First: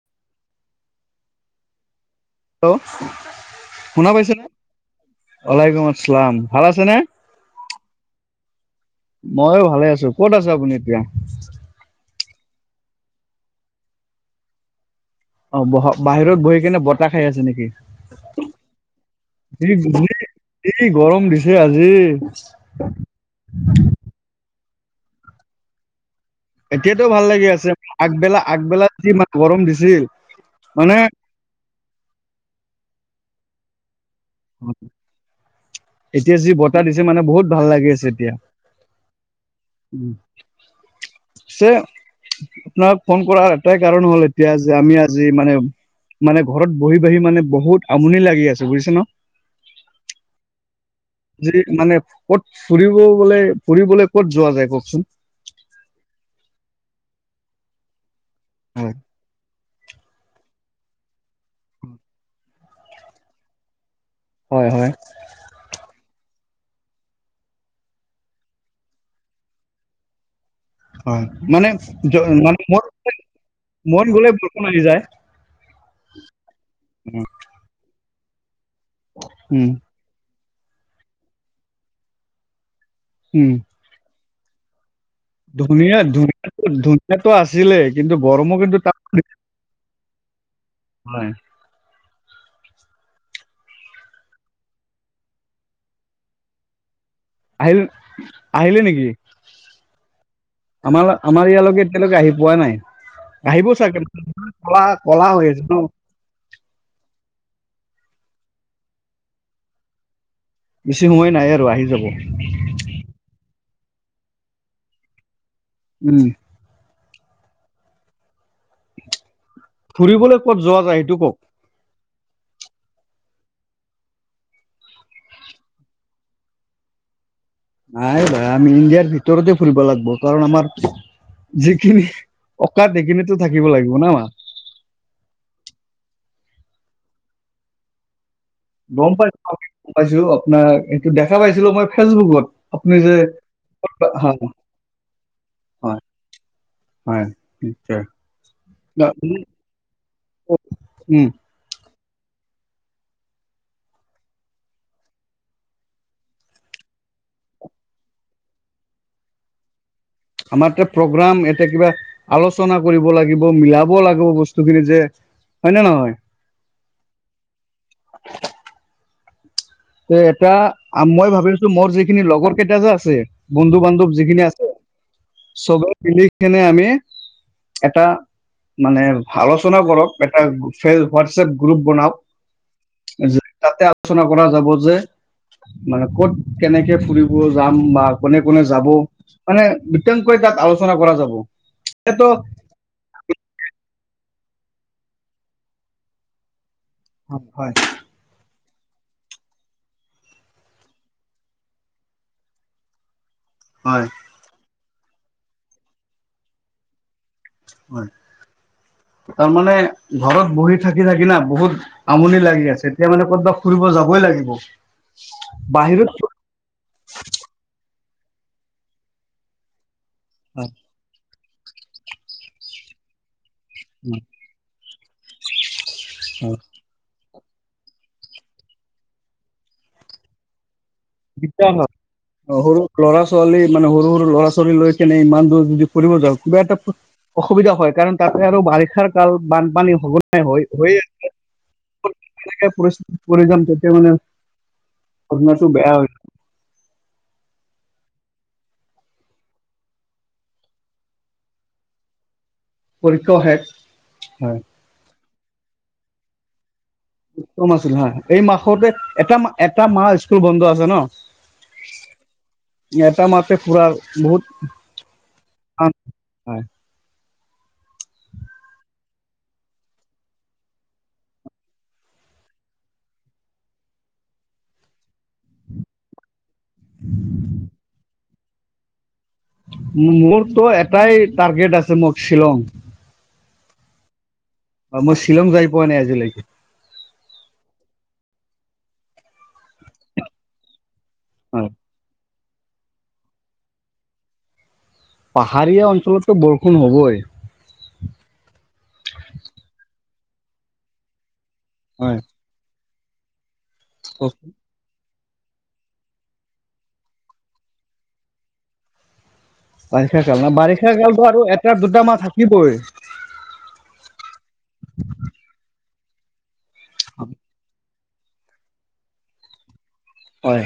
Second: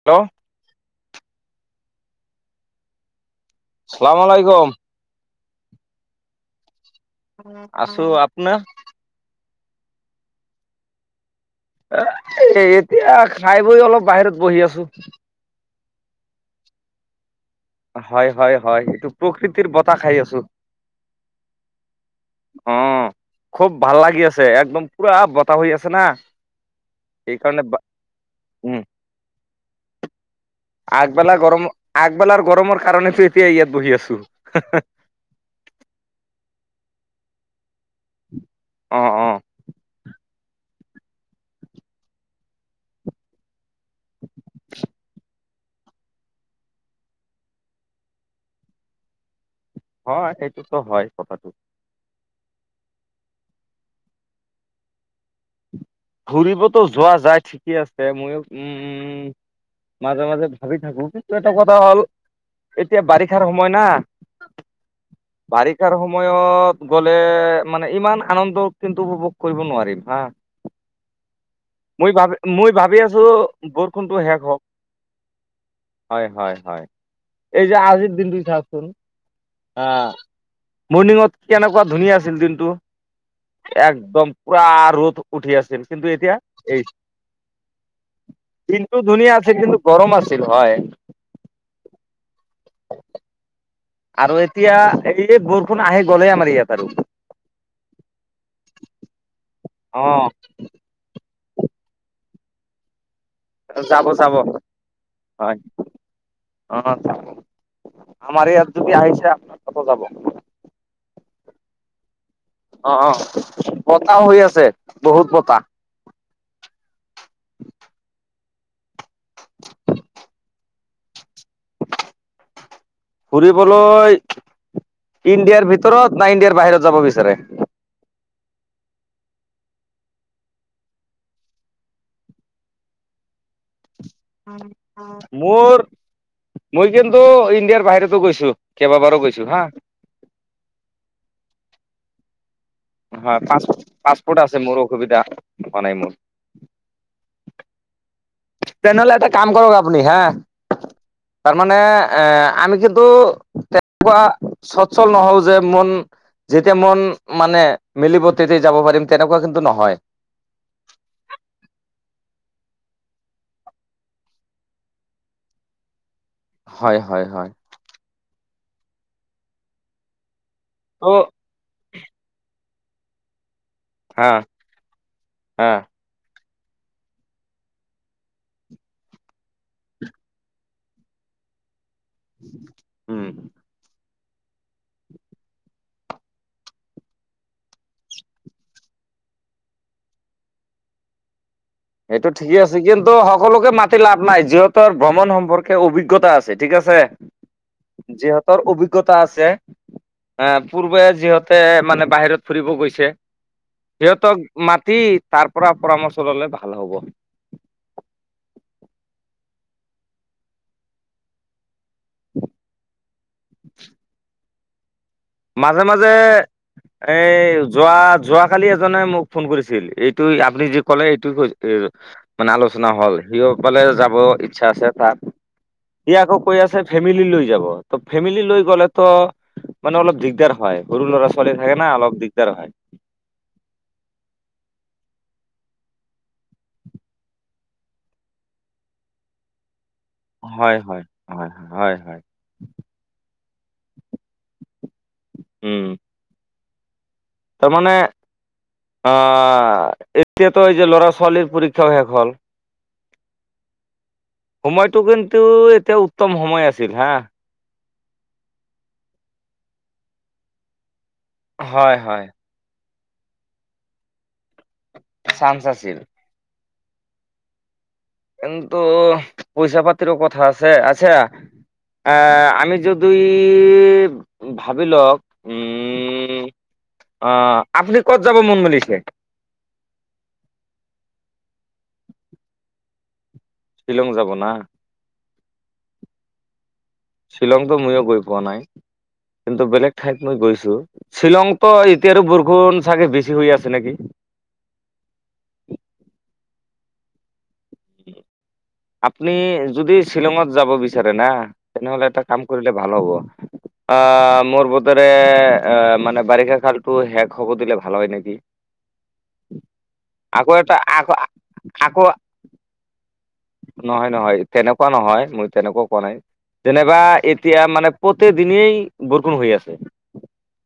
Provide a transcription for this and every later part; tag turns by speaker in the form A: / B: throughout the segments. A: Hello
B: hello শুনা
A: চালাম
B: পাইছেনে?
A: আলাইকুম
B: আলাইকুম আছলাম ভালে আছেনে?
A: আছোঁ আপোনাৰ?
B: ময়ো ভালে আছোঁ, ক'ত আছে আপুনি এতিয়া?
A: এ' এতিয়া খাই বৈ অলপ বাহিৰত বহি আছোঁ।
B: অ', -বহক, বাহিৰত বহি কেনে বতাহ খাই আছে নেকি?
A: হয়-হয়-হয়, এইটো প্ৰকৃতিৰ
B: যি
A: বতাহ খাই আছোঁ।
B: যি গৰম দিছে আজি
A: অঁ', খুব ভাল লাগি আছে একদম পুৰা বতাহ হৈ আছে না।
B: এতিয়াটো ভাল লাগি
A: সেইকাৰণে
B: আছে,
A: উম
B: আগবেলা-আগবেলাত যি ইমান গৰম দিছিল। মানে
A: আগবেলা গৰম, আগবেলাৰ গৰমৰ কাৰণেটো এতিয়া ইয়াত বহি আছোঁ।
B: এতিয়া যি বতাহ দিছে মানে বহুত ভাল লাগি আছে এতিয়া।
A: অ অ
B: [unintelligible] ছে' আপোনাক ফোন কৰাৰ এটাই কাৰণ হ'ল এতিয়া যে আমি আজি মানে- মানে ঘৰত বহি-বহি মানে বহুত আমনি লাগি আছে বুজিছে ন'।
A: অঁ', -সেইটোতো হয়। কথাটো
B: যি মানে ক'ত ফুৰিব গ'লে, ফুৰিবলে ক'ত যোৱা যায় কওকচোন?
A: ফুৰিবটো যোৱা যায় ঠিকে আছে, মইও,
B: হয়
A: উম-উম- মাজে-মাজে ভাবি থাকোঁ, কিন্তু এটা কথা হ'ল এতিয়া বাৰিষাৰ সময় না'।
B: হয়-হয়।
A: বাৰিষাৰ সময়ত গ'লে মানে ইমান আনন্দ কিন্তু উপভোগ কৰিব নোৱাৰিম হা।
B: হয়, মানে
A: মই
B: জ-
A: ভাব,
B: মানে
A: মই
B: মোৰ
A: ভাবি আছোঁ
B: মন
A: বৰষুণটো
B: গ'লে
A: শেষ হওঁক।
B: বৰষুণ আহি যায়
A: হয়-হয়-হয়। এই যে আজিৰ দিনটো চাওঁকচোন।
B: উম।
A: অঁ', মৰ্ণিংৱাক কেনেকুৱা ধুনীয়া আছিল দিনটো।
B: উম।
A: একদম পুৰা ৰ'দ। উঠি আছিল,
B: ধুনীয়া
A: কিন্তু এতিয়া
B: ধুনীয়া ধুনীয়াটো
A: এই
B: ধুনীয়াটো আছিলে কিন্তু গৰমো কিন্তু তাত
A: দিনটো ধুনীয়া আছে কিন্তু- গৰম আছিল হয়।
B: হয়।
A: আৰু এতিয়া এই বৰষুণ আহি গ'লেই আমাৰ ইয়াত আৰু।
B: আহিল, আহিলে নেকি?
A: অঁ।
B: আমাৰ-আমাৰ ইয়ালৈকে এতিয়ালৈকে আহি পোৱা নাই। আহিব চাগে,
A: যাব যাব
B: ক'লা-ক'লা হৈ আছে ন'।
A: অঁ', আমাৰ ইয়াত যদি আহিছে ক'ত নাযাব।
B: বেছি সময় নাই আৰু আহি যাব।
A: অঁ', -অঁ', বতাহ হৈ আছে বহুত বতাহ।
B: উম। ফুৰিবলৈ ক'ত যোৱা যায় এইটো কওঁক?
A: ফুৰিবলৈ- ইণ্ডিয়াৰ ভিতৰত না ইণ্ডিয়াৰ বাহিৰত যাব বিচাৰে?
B: নাই ভাই আমি ইণ্ডিয়াৰ ভিতৰতে ফুৰিব লাগিব, কাৰণ আমাৰ- যিখিনি অকাদ সেইখিনিতো থাকিব লাগিব ন।
A: মোৰ, মই কিন্তু ইণ্ডিয়াৰ বাহিৰতো গৈছো।
B: গম
A: কেইবাবাৰো গৈছো হা
B: পাইছো-গ-পাইছো, আপোনাৰ এইটো দেখা পাইছিলো মই ফেচবুকত। আপুনি যে
A: হয়,
B: হয়
A: পাছ-পাছপোৰ্ট আছে মোৰ অসুবিধা হোৱা নাই
B: হয়
A: মোৰ।
B: হয়, নিশ্চয়। না,
A: তেনেহ'লে এটা
B: উম
A: কাম কৰক আপুনি হাঁ
B: উম,
A: তাৰমানে এ-আমি কিন্তু তেনেকুৱা চচ্ছল নহল যে মন যেতিয়া মন মানে মিলিব তেতিয়াই যাব পাৰিম তেনেকুৱা কিন্তু নহয়।
B: আমাৰতে প্ৰগ্ৰাম এতে কিবা আলোচনা কৰিব লাগিব মিলাব লাগিব বস্তু খিনি যে হয়নে নহয়?
A: হয় - হয় - হয়
B: তে এটা আ
A: ত'
B: মই ভাবিছো মোৰ যিখিনি লগৰ কেইটা যে আছে বন্ধু বান টোপ
A: হা
B: যিখিনি আছে,
A: হা
B: চবে মিলি কিনে আমি এটা মানে ভা - আলোচনা কৰক এটা ফেচ - হোৱাটছএপ গ্ৰুপ বনাওক।
A: উম
B: যে তাতে আলোচনা কৰা যাব যে মানে ক'ত কেনেকে ফুৰিব যাম বা কোনে কোনে যাব? মানে বিতংকৈ তাত আলোচনা কৰা যাব। এটো
A: এইটো ঠিকেই আছ। চে কিন্তু সকলোকে মাতি লাভ নাই, যিহঁতৰ ভ্ৰমণ সম্পৰ্কে অভিজ্ঞতা আছে ঠিক আছে।
B: অ হয়
A: যিহঁতৰ অভিজ্ঞতা আছে এ পূৰ্বে যিহতে মানে বাহিৰত ফুৰিব গৈছে।
B: হয়।
A: সিহঁতক মাতি তাৰ পৰা পৰামৰ্শ ললে ভাল হ'ব।
B: হয় তাৰমানে ঘৰত বহি থাকি থাকি না বহুত আমনি লাগি আছে। এতিয়া মানে কৰ'বাত ফুৰিব যাবই লাগিব।
A: মাজে
B: বাহিৰত
A: মাজে এ যোৱা-যোৱাকালি এজনে মোক ফোন কৰিছিল এইত তুই আপুনি যি ক'লে এইটো ই এ- মানে আলোচনা হ'ল সিঁও ক'লে যাব এ আচ্ছা আছে তাক সি আকৌ কৈ আছে ফেমিলি লৈ যাব ত ফেমিলি লৈ গ'লে ত মানে অলপ দিগদাৰ হয় সৰু ল'ৰা ছোৱালী
B: দিগদাৰ
A: থাকে
B: হয়
A: না অলপ দিগদাৰ হয়।
B: সৰু ল'ৰা ছোৱালী মানে সৰু সৰু ল'ৰা ছোৱালী লৈ কেনে ইমান দূৰ যদি ফুৰিব যাওঁ কিবা এটা প অসুবিধা হয় কাৰণ তাতে আৰু বাৰিষাৰ কাল বানপানী হুল হৈ
A: হয়
B: হৈ
A: হয়
B: আছে
A: হয় হয় হয়
B: [unintelligible] পৰিস্থিতিত পৰি যাম তেতিয়া মানে ঘটনাটো
A: উম
B: বেয়া হয়
A: তাৰমানে আহ - এতিয়াতো এই যে ল'ৰা ছোৱালীৰ পৰীক্ষাও শেষ হ'ল।
B: পৰীক্ষাও শেষ, হয়
A: সময়টো কিন্তু, এতিয়া উত্তম সময় আছিল হা
B: উত্তম আছিল হয় এই মাহতে এটা মা - এটা মাহ স্কুল বন্ধ আছে ন
A: হয় হয়
B: এটা মাতে ফুৰাৰ বহুত
A: চান্স আছিল।
B: টান
A: কিন্তু পইচা পাতিৰো কথা আছে, আচ্ছা আ -আমি যদি উ -ভাবি লওক, উম অ আপুনি ক'ত যাব মন মেলিছে।
B: মোৰটো এটাই টাৰ্গেট আছে মোক শ্বিলং।
A: শ্বিলং যাব না!
B: অ মই শ্বিলং যাই পোৱা নাই আজিলৈকে
A: শ্বিলঙতো ময়ো গৈ পোৱা নাই কিন্তু বেলেগ ঠাইত মই গৈছো শ্বিলঙ
B: হয়
A: ত এতিয়া আৰু বৰষুণ চাগে বেছি হৈ আছে নেকি
B: পাহাৰীয়া অঞ্চলততো বৰষুণ হ'বই
A: উম আপনি যদি শ্বিলঙত যাব বিচাৰে না তেনেহলে
B: হয়
A: এটা কাম কৰিলে ভাল হ'ব। আহ, মোৰ বহুত বাৰে এ মানে বাৰিষা কালতটো শেষ হ'ব দিলে ভাল হয় নেকি।
B: বাৰিষা কাল না,
A: আকৌ এটা
B: বাৰিষা
A: আকৌ
B: কালতো আৰু এটা দুটা
A: আকৌ
B: মাহ থাকিবই।
A: নহয়, নহয়। তেনেকুৱা নহয় মই তেনেকুৱা কোৱা নাই। যেনেবা এতিয়া মানে প্ৰতি দিনেই বৰষুন হৈ আছে।
B: হয়।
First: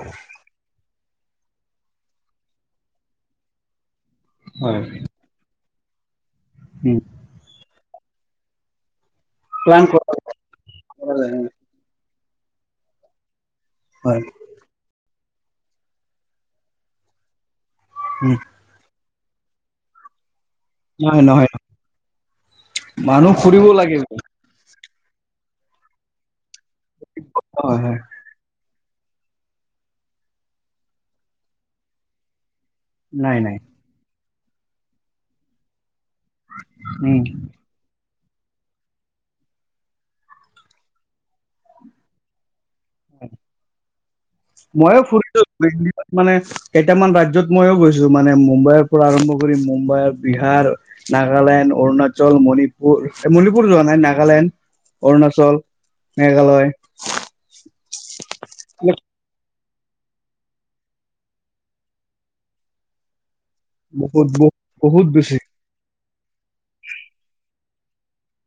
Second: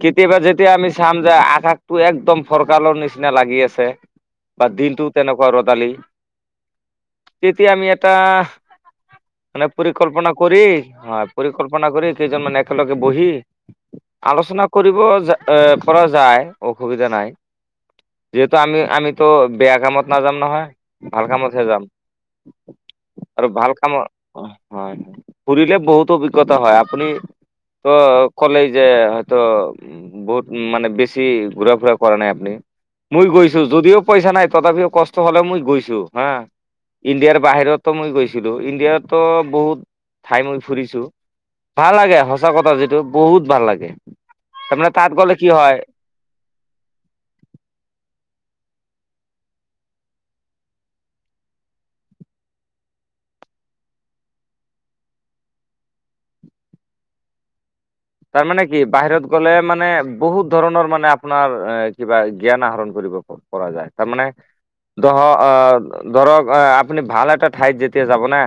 A: কেতিয়াবা যেতিয়া আমি চাম যে আকাশটো একদম ফৰকালৰ নিচিনা লাগি আছে। বা
B: হয়
A: দিনটো তেনেকুৱা ৰ'দালি।
B: উম।
A: তেতিয়া আমি এটা মানে
B: প্লান কৰা
A: পৰিকলল্পনা কৰি হয়, পৰিকল্প
B: যায়।
A: পৰিকল্পনা কৰি, কেইজনমান একেলগে বহি।
B: হয়।
A: আলোচনা কৰিব যা অহ, ৰা যায় অসুবিধা নাই। ত' আমি-আমিতো বেয়া কামত নাযাম নহয়,
B: নহয়
A: ভাল
B: নহয়
A: কামতহে যাম।
B: মানুহ
A: আৰু
B: ফুৰিব
A: ভাল
B: লাগিব
A: কামত হয়। ফুৰিলে বহুতো অভিজ্ঞতা হয়। আ আপুনি
B: হয় হয়
A: কওঁক কলেই যে হয়তো বহুত মানে বেছি ঘূৰা ফুৰা কৰা নাই আপুনি। মই
B: নাই
A: গৈছো, যদিও পইচা নাই তথাপিও হ'লেও মই গৈছো হা।
B: নাই
A: ইণ্ডিয়াৰ বাহিৰতো মই গৈছিলোঁ, ইণ্ডিয়াটো বহুত ঠাই মই ফুৰিছোঁ। ভাল লাগে সঁচা কথা যিটো বহুত ভাল লাগে, তাৰমানে
B: ময়ো
A: তাত গ'লে
B: ফুৰিলো
A: কি হয়।
B: দিল্লীত মানে কেইটামান ৰাজ্যত মইয়ো গৈছোঁ, মানে মুম্বাইৰ পৰা আৰম্ভ কৰি মুম্বাই বিহাৰ নাগালেণ্ড, অৰুণাচল, মণিপুৰ, মণিপুৰ যোৱা নাই নাগালেণ্ড অৰুণাচল। মেঘালয়।
A: তাৰমানে কি বাহিৰত গ'লে মানে বহুত ধৰণৰ মানে আপোনাৰ এ কিবা জ্ঞান আহৰণ কৰিব প পৰা যায় তাৰমানে
B: বহুত বহুত বহুত
A: ধহ
B: বেছি
A: অহ ধৰক আহ, আপুনি ভাল এটা ঠাইত যেতিয়া যাব না।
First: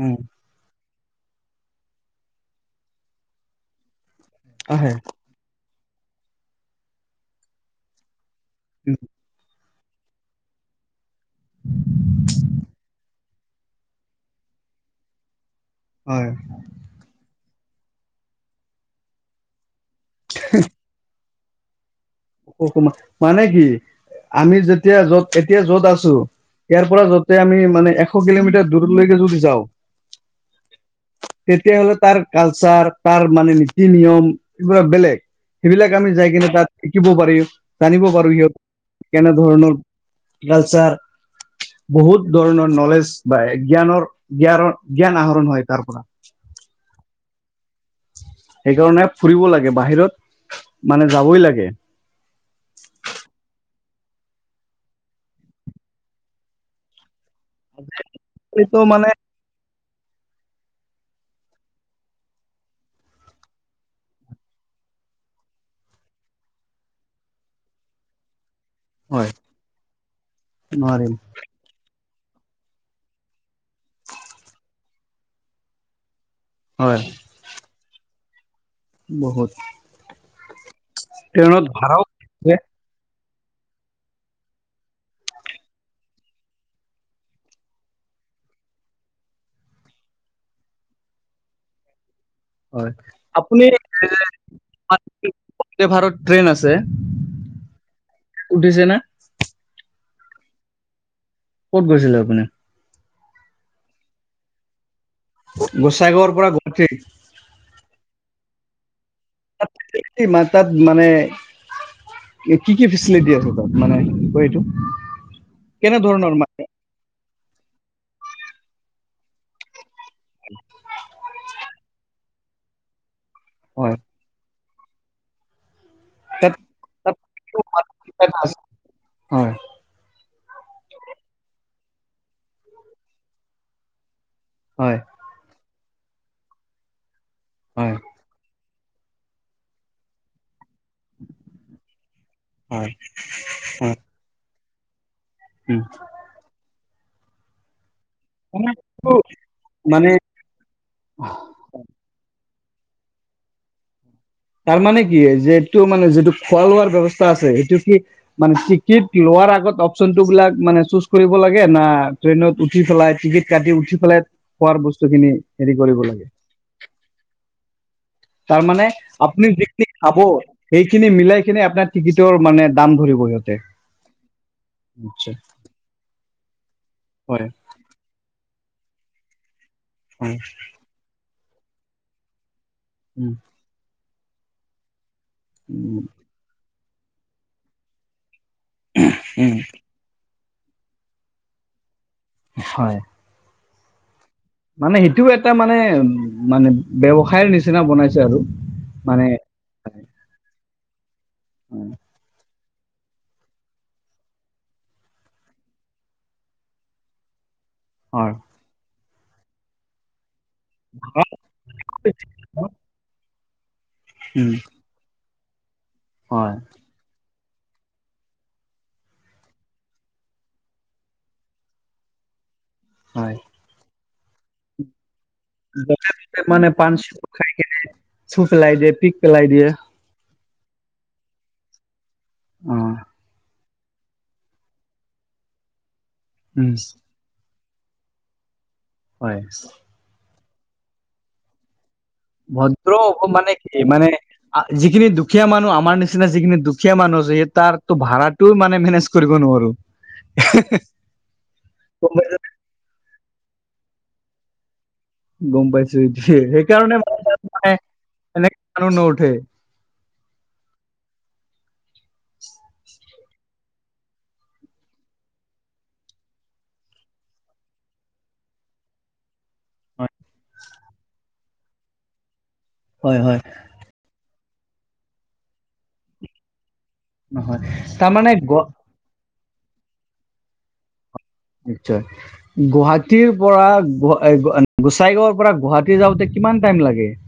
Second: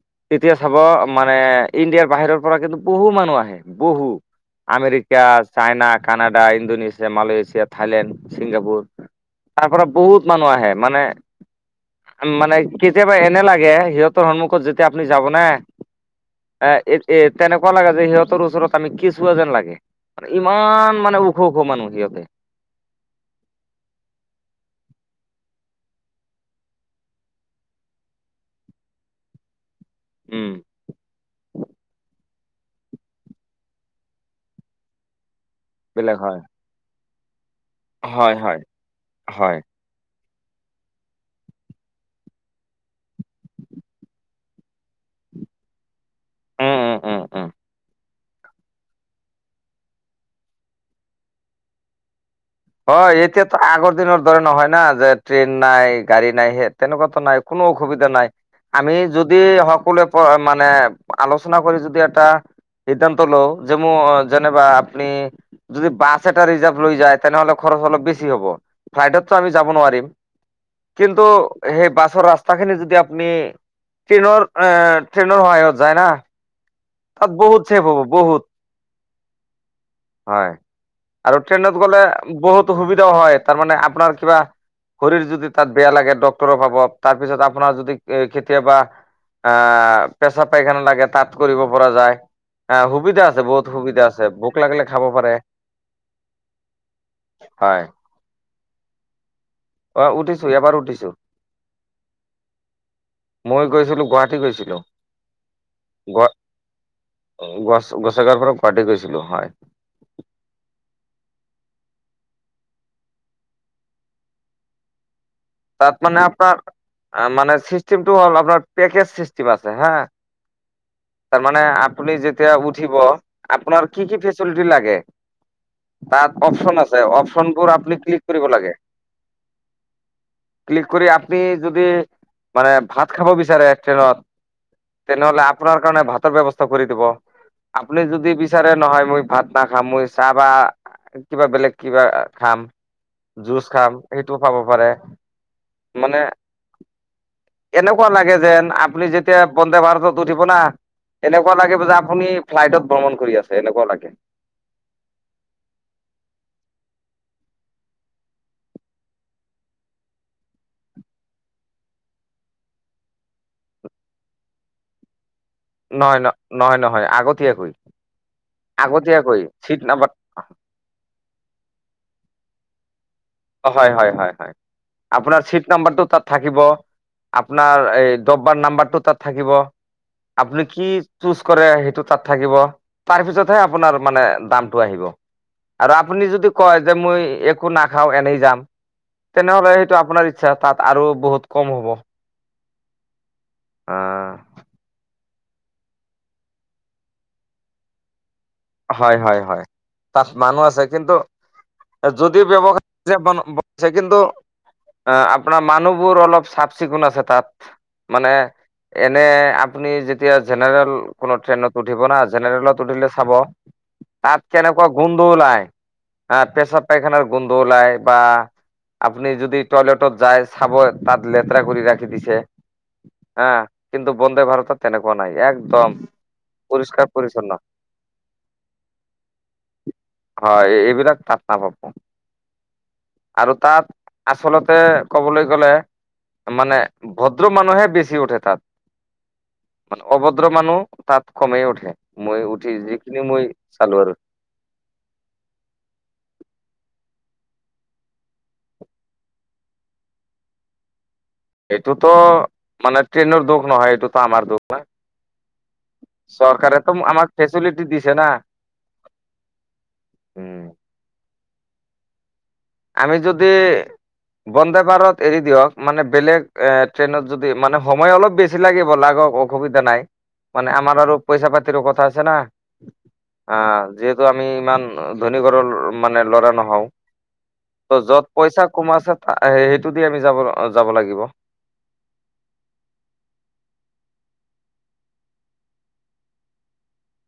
B: উম।
A: যেতিয়া চাব মানে, ইণ্ডিয়াৰ বাহিৰৰ পৰা কিন্তু বহু মানুহ আহে বহু।
B: আহে
A: America, China, Canada, Indonesia, Malaysia. Thailand, Singapore, তাৰপৰা বহুত মানুহ আহে মানে মানে কেতিয়াবা এনে লাগে, সিহঁতৰ সন্মুখত যেতিয়া আপুনি যাব ন'।
B: হয়।
A: এ-এত-এ তেনেকুৱা লাগে যে সিহঁতৰ ওচৰত আমি কেচুৱা যেন লাগে মানে ইমান মানে ও ওখ ওখ মানুহ সিহঁতে।
B: ওখ ওখ মা-মানে কি আমি যেতিয়া য'ত এতিয়া য'ত আছো। ইয়াৰ পৰা যতে আমি মানে এশ কিলোমিটাৰ দূৰলৈকে যদি যাওঁ।
A: উম।
B: তেতিয়াহ'লে তাৰ কালচাৰ, তাৰ মানে নীতি নিয়ম পুৰা বেলেগ। সেইবিলাক আমি
A: বেলেগ
B: যাই
A: হয়।
B: কিনে তাত শিকিব পাৰিম, জানিব
A: হয়
B: পাৰিম,
A: হয়
B: কেনে
A: হয়
B: ধৰণৰ কালচাৰ। বহুত ধৰণৰ নলেজ পায়, জ্ঞানৰ-জ্ঞানৰ-জ্ঞানৰ আহৰণ হয় তাৰ পৰা।
A: উম উম উম উম।
B: সেইকাৰণে ফুৰিব লাগে বাহিৰত, মানে যাবই লাগে।
A: অহ, এতিয়াতো আগৰ দিনৰ দৰে নহয় না, যে ট্ৰেইন নাই গাড়ী নাই সেই তেনেকুৱাতো নাই। কোনো অসুবিধা নাই,
B: এইটো
A: আমি
B: মানে
A: যদি যদি সকলোৱে মানে আলোচনা কৰি যদি এটা সিদ্ধান্ত লও যে ম যেনিবা আপুনি যদি বাছ এটা ৰিজাৰ্ভ লৈ যায়। তেনেহ'লে খৰচ অলপ বেছি হ'ব,
B: হয়
A: ফ্লাইটতটো আমি যাব নোৱাৰিম।
B: নোৱাৰিম
A: কিন্তু সেই বাছৰ ৰাস্তাখিনি যদি আপুনি ট্ৰেইনৰ ট্ৰেইনৰ সহায়ত যায় না।
B: হয়।
A: তাত বহুত ছেফ হব বহুত।
B: বহুত।
A: হয় আৰু ট্ৰেইনত গ'লে বহুত সুবিধাও হয়। তাৰমানে আপোনাৰ কিবা শৰীৰ যদি তাত বেয়া লাগে, ডক্তৰো পাব। তাৰ পিছত আপোনাৰ যদি এ কেতিয়াবা আহ' পেছাব-পাইখানা লাগে তাত কৰিব পৰা যায়। অ'
B: হয়
A: সুবিধা আছে
B: আপুনি
A: বহুত সুবিধা আছে। লাগিলে খাব পাৰে
B: বন্দে ভাৰত ট্ৰেইন আছে
A: হয়
B: উঠিছে না?
A: অ' উঠিছো! এবাৰ উঠিছো।
B: ক'ত গৈছিলে আপুনি?
A: মই গৈছিলো গুৱাহাটী গৈছিলো।
B: গোসাই গাঁৱৰ পৰা গুৱাহাটী।
A: গোঁসাই গাৱৰ পৰা গুৱাহাটী গৈছিলো হয়।
B: তাত এ মাতাত মানে এ কি কি ফেচিলিটি আছে তাত। মানে কি কয় এইটো?
A: তাত
B: কেনে
A: মানে
B: ধৰণৰ
A: আপোনাৰ মানে চিষ্টেমটো হ'ল আপোনাৰ পেকেজ চিষ্টেম আছে হা! তাৰমানে আপুনি যেতিয়া উঠিব আপোনাৰ
B: হয়
A: কি কি ফেচি লিটি লাগে তাত অপ'চন আছে
B: তাত
A: অপ'চনবোৰ
B: কিবা
A: আপুনি ক্লিক
B: এটা
A: কৰিব
B: আছে।
A: লাগে।
B: হয়।
A: ক্লিক কৰি আপুনি যদি মানে ভাত খাব বিচাৰে ট্ৰেইনত।
B: হয়।
A: তেনেহ'লে আপোনাৰ কাৰণে ভাতৰ ব্যৱস্থা কৰি দিব।
B: হয়
A: আপুনি যদি বিচাৰে নহয় মই ভাত নাখাও। মই চাহ বা কিবা বেলেগ কিবা খাম,
B: হয়
A: জুচ
B: হয়
A: খাম সেইটোও খাব পাৰে।
B: উম।
A: মানে এনেকুৱা লাগে যেন আপুনি যেতিয়া বন্দে
B: মানে
A: ভাৰত [unintelligible] উঠিব না'! এনেকুৱা লাগিব যে আপুনি ফ্লাইটত ভ্ৰমণ কৰি আছে এনেকুৱা লাগে।
B: তাৰমানে কি যে এইটো মানে যিটো খোৱা লোৱাৰ ব্যৱস্থা আছে সেইটো কি মানে টিকিট লোৱাৰ আগত অপ'চনটো বিলাক মানে চুজ কৰিব লাগে। না ট্ৰেইনত উঠি পেলাই টিকেট কাটি উঠি পেলাই খোৱাৰ বস্তুখিনি
A: নহয় ন-নহয় আগতীয়াকৈ
B: তাৰ মানে
A: আগতীয়া
B: আপুনি যিখিনি খাব, সেইখিনি মিলাইকিনে আপোনাৰ টিকিটৰ মানে দাম ধৰিব সিহঁতে।
A: অ' হয় হয় হয়।
B: আচ্ছা
A: আপোনাৰ চিট নাম্বাৰটো তাত থাকিব।
B: হয়
A: আপোনাৰ এই ডব্বাৰ নাম্বাৰ তাত থাকিব,
B: হয়
A: আপুনি কি চুজ কৰে সেইটো তাত থাকিব।
B: উম
A: তাৰপিছতহে আ আপোনাৰ মানে দামটো আহিব। আৰু
B: উম
A: আপুনি যদি কয় যে মই একো না খাওঁ, এনেই যাম।
B: উম
A: তেনেহ'লে সেইটো আপোনাৰ ইচ্ছা তাত আৰু বহুত কম হ'ব।
B: হয়।
A: অ'।
B: মানে সেইটোও এটা মানে, মানে ব্যৱসায়ৰ নিচিনা বনাইছে আৰু।
A: হয়
B: মানে
A: হয় হয়, তাত মানুহ আছে কিন্তু
B: উম,
A: যদি ব্যৱসায় [unintelligible] ছে কিন্তু অহ আপোনাৰ মানুহবোৰ অলপ চাফ চিকুণ আছে তাত। মানে
B: হয়
A: এনে আপুনি যেত যেতিয়া জেনেৰেল কোনো ট্ৰেইনত উঠিব না জেনেৰেলত উঠিলে চাব তাত
B: উম
A: কেনেকুৱা গোন্ধ ওলায়, আহ
B: হয়
A: পেছাপ পাইখানাৰ গোন্ধ ওলায় বা আপুনি যদি টয়লেটত যায় চাব তাত লেতেৰা কৰি ৰাখি দিছে।
B: হয়
A: হা, কিন্তু বন্দে ভাৰতত তেনেকুৱা নাই এক
B: যতে ততে মানে পান চেকৰ খায় কেনে থু পেলাই দিয়ে পিক পেলাই দিয়ে।
A: হয় এইবিলাক তাত নাপাব,
B: অ
A: আৰু তাত আচলতে ক'বলৈ গ'লে,
B: উম
A: মানে ভদ্ৰ মানুহে বেচি উঠে তাত।
B: হয়।
A: অভদ্ৰ মানুহ তাত কমেই উঠে। মই উঠি
B: ভদ্ৰ
A: যিখিনি
B: হব
A: মই
B: মানে কি
A: চালো
B: মানে
A: আৰু
B: যিখিনি দুখীয়া মানুহ আমাৰ নিচিনা যিখিনি দুখীয়া মানুহ আছে, সি তাৰটো ভাড়াত টো মানে মেনেজ কৰিব নোৱাৰো।
A: এইটোতো
B: গম পাইছো
A: মানে ট্ৰেইনৰ দুখ নহয়, এইটোতো আমাৰ দুখ না।
B: গম পাইছো সেইটোৱে
A: চৰকাৰে
B: সেইকাৰণে
A: তোম আমাক
B: মানে
A: ফেচিলিটি দিছে না।
B: এনেকে মানুহ নুঠে
A: উম।
B: [unintelligible]
A: আমি যদি বন্দে ভাৰত এৰি দিয়ক মানে বেলেগ এ ট্ৰেইনত যদি মানে সময় অলপ বেছি লাগিব লাগক অসুবিধা নাই,
B: হয়
A: মানে আমাৰ আৰু পইচা পাতিৰো কথা আছে না।
B: হয় হয়।
A: আহ যিহেতু আমি ইমান ধনী ঘৰৰ মানে লৰা নহও।
B: নহয়।
A: ত যত
B: তাৰমানে গ
A: পইচা কম আছে সেইটো দি আমি যাব যাব লাগিব।
B: নিশ্চয়। গুৱাহাটীৰ পৰা গোচাইগাঁৱৰ পৰা গুৱাহাটী যাওঁতে কিমান টাইম লাগে? [inaudible]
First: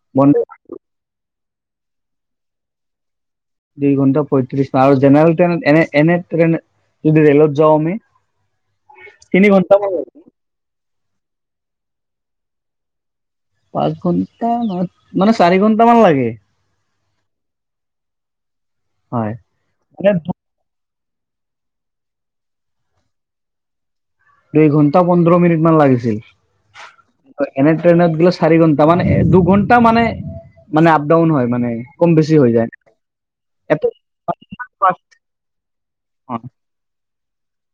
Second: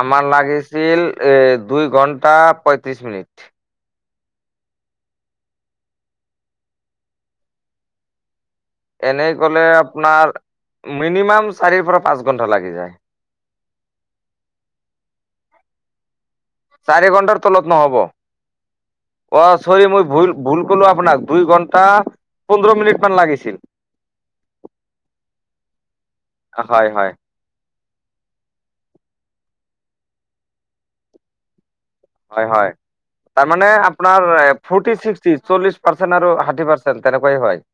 A: আমাৰ
B: বন্দে
A: লাগিছিল এ দুই ঘন্টা পয়ত্ৰিশ মিনিট।
B: দুই ঘণ্টা পয়ত্ৰিশ, আৰু জেনেৰেল ট্ৰেইনত এনে এনে ট্ৰেইনে যদি ৰেলত যাওঁ আমি?
A: এনেই
B: তিনি
A: গলে
B: ঘন্টামান লাগে
A: আপোনাৰ মিনিমাম চাৰিৰ পৰা পাঁচ ঘণ্টা লাগি যায়।
B: পাঁচ ঘন্টা নহয় মানে চাৰি ঘন্টা মান লাগে।
A: চাৰি ঘন্টাৰ তলত নহব,
B: হয়
A: অহ চৰি মই
B: মানে
A: ভুল
B: দু-
A: ভুল কলো আপোনাক, দুই ঘণ্টা পোন্ধৰ মিনিট মান লাগিছিল।
B: দুই ঘন্টা পোন্ধৰ মিনিট মান লাগিছিল!
A: হয় হয়
B: এনে ট্ৰেইনত গলে চাৰি ঘণ্টা মান, দুঘণ্টা মানে মানে আপ ডাউন হয় মানে। কম বেছি
A: হয়
B: হৈ যায়
A: হয়, তাৰমানে
B: এ
A: আপোনাৰ ফৰ্টি ছিক্টি চল্লিশ পাৰ্চেন্ট আৰু ষাঠি পাৰ্চেন্ট পাৰ্চেন তেনেকৈ হয়।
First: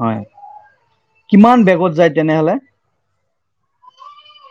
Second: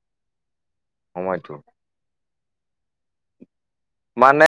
B: হয়,
A: সময়টো
B: কিমান বেগত যায় তেনেহলে?
A: মানে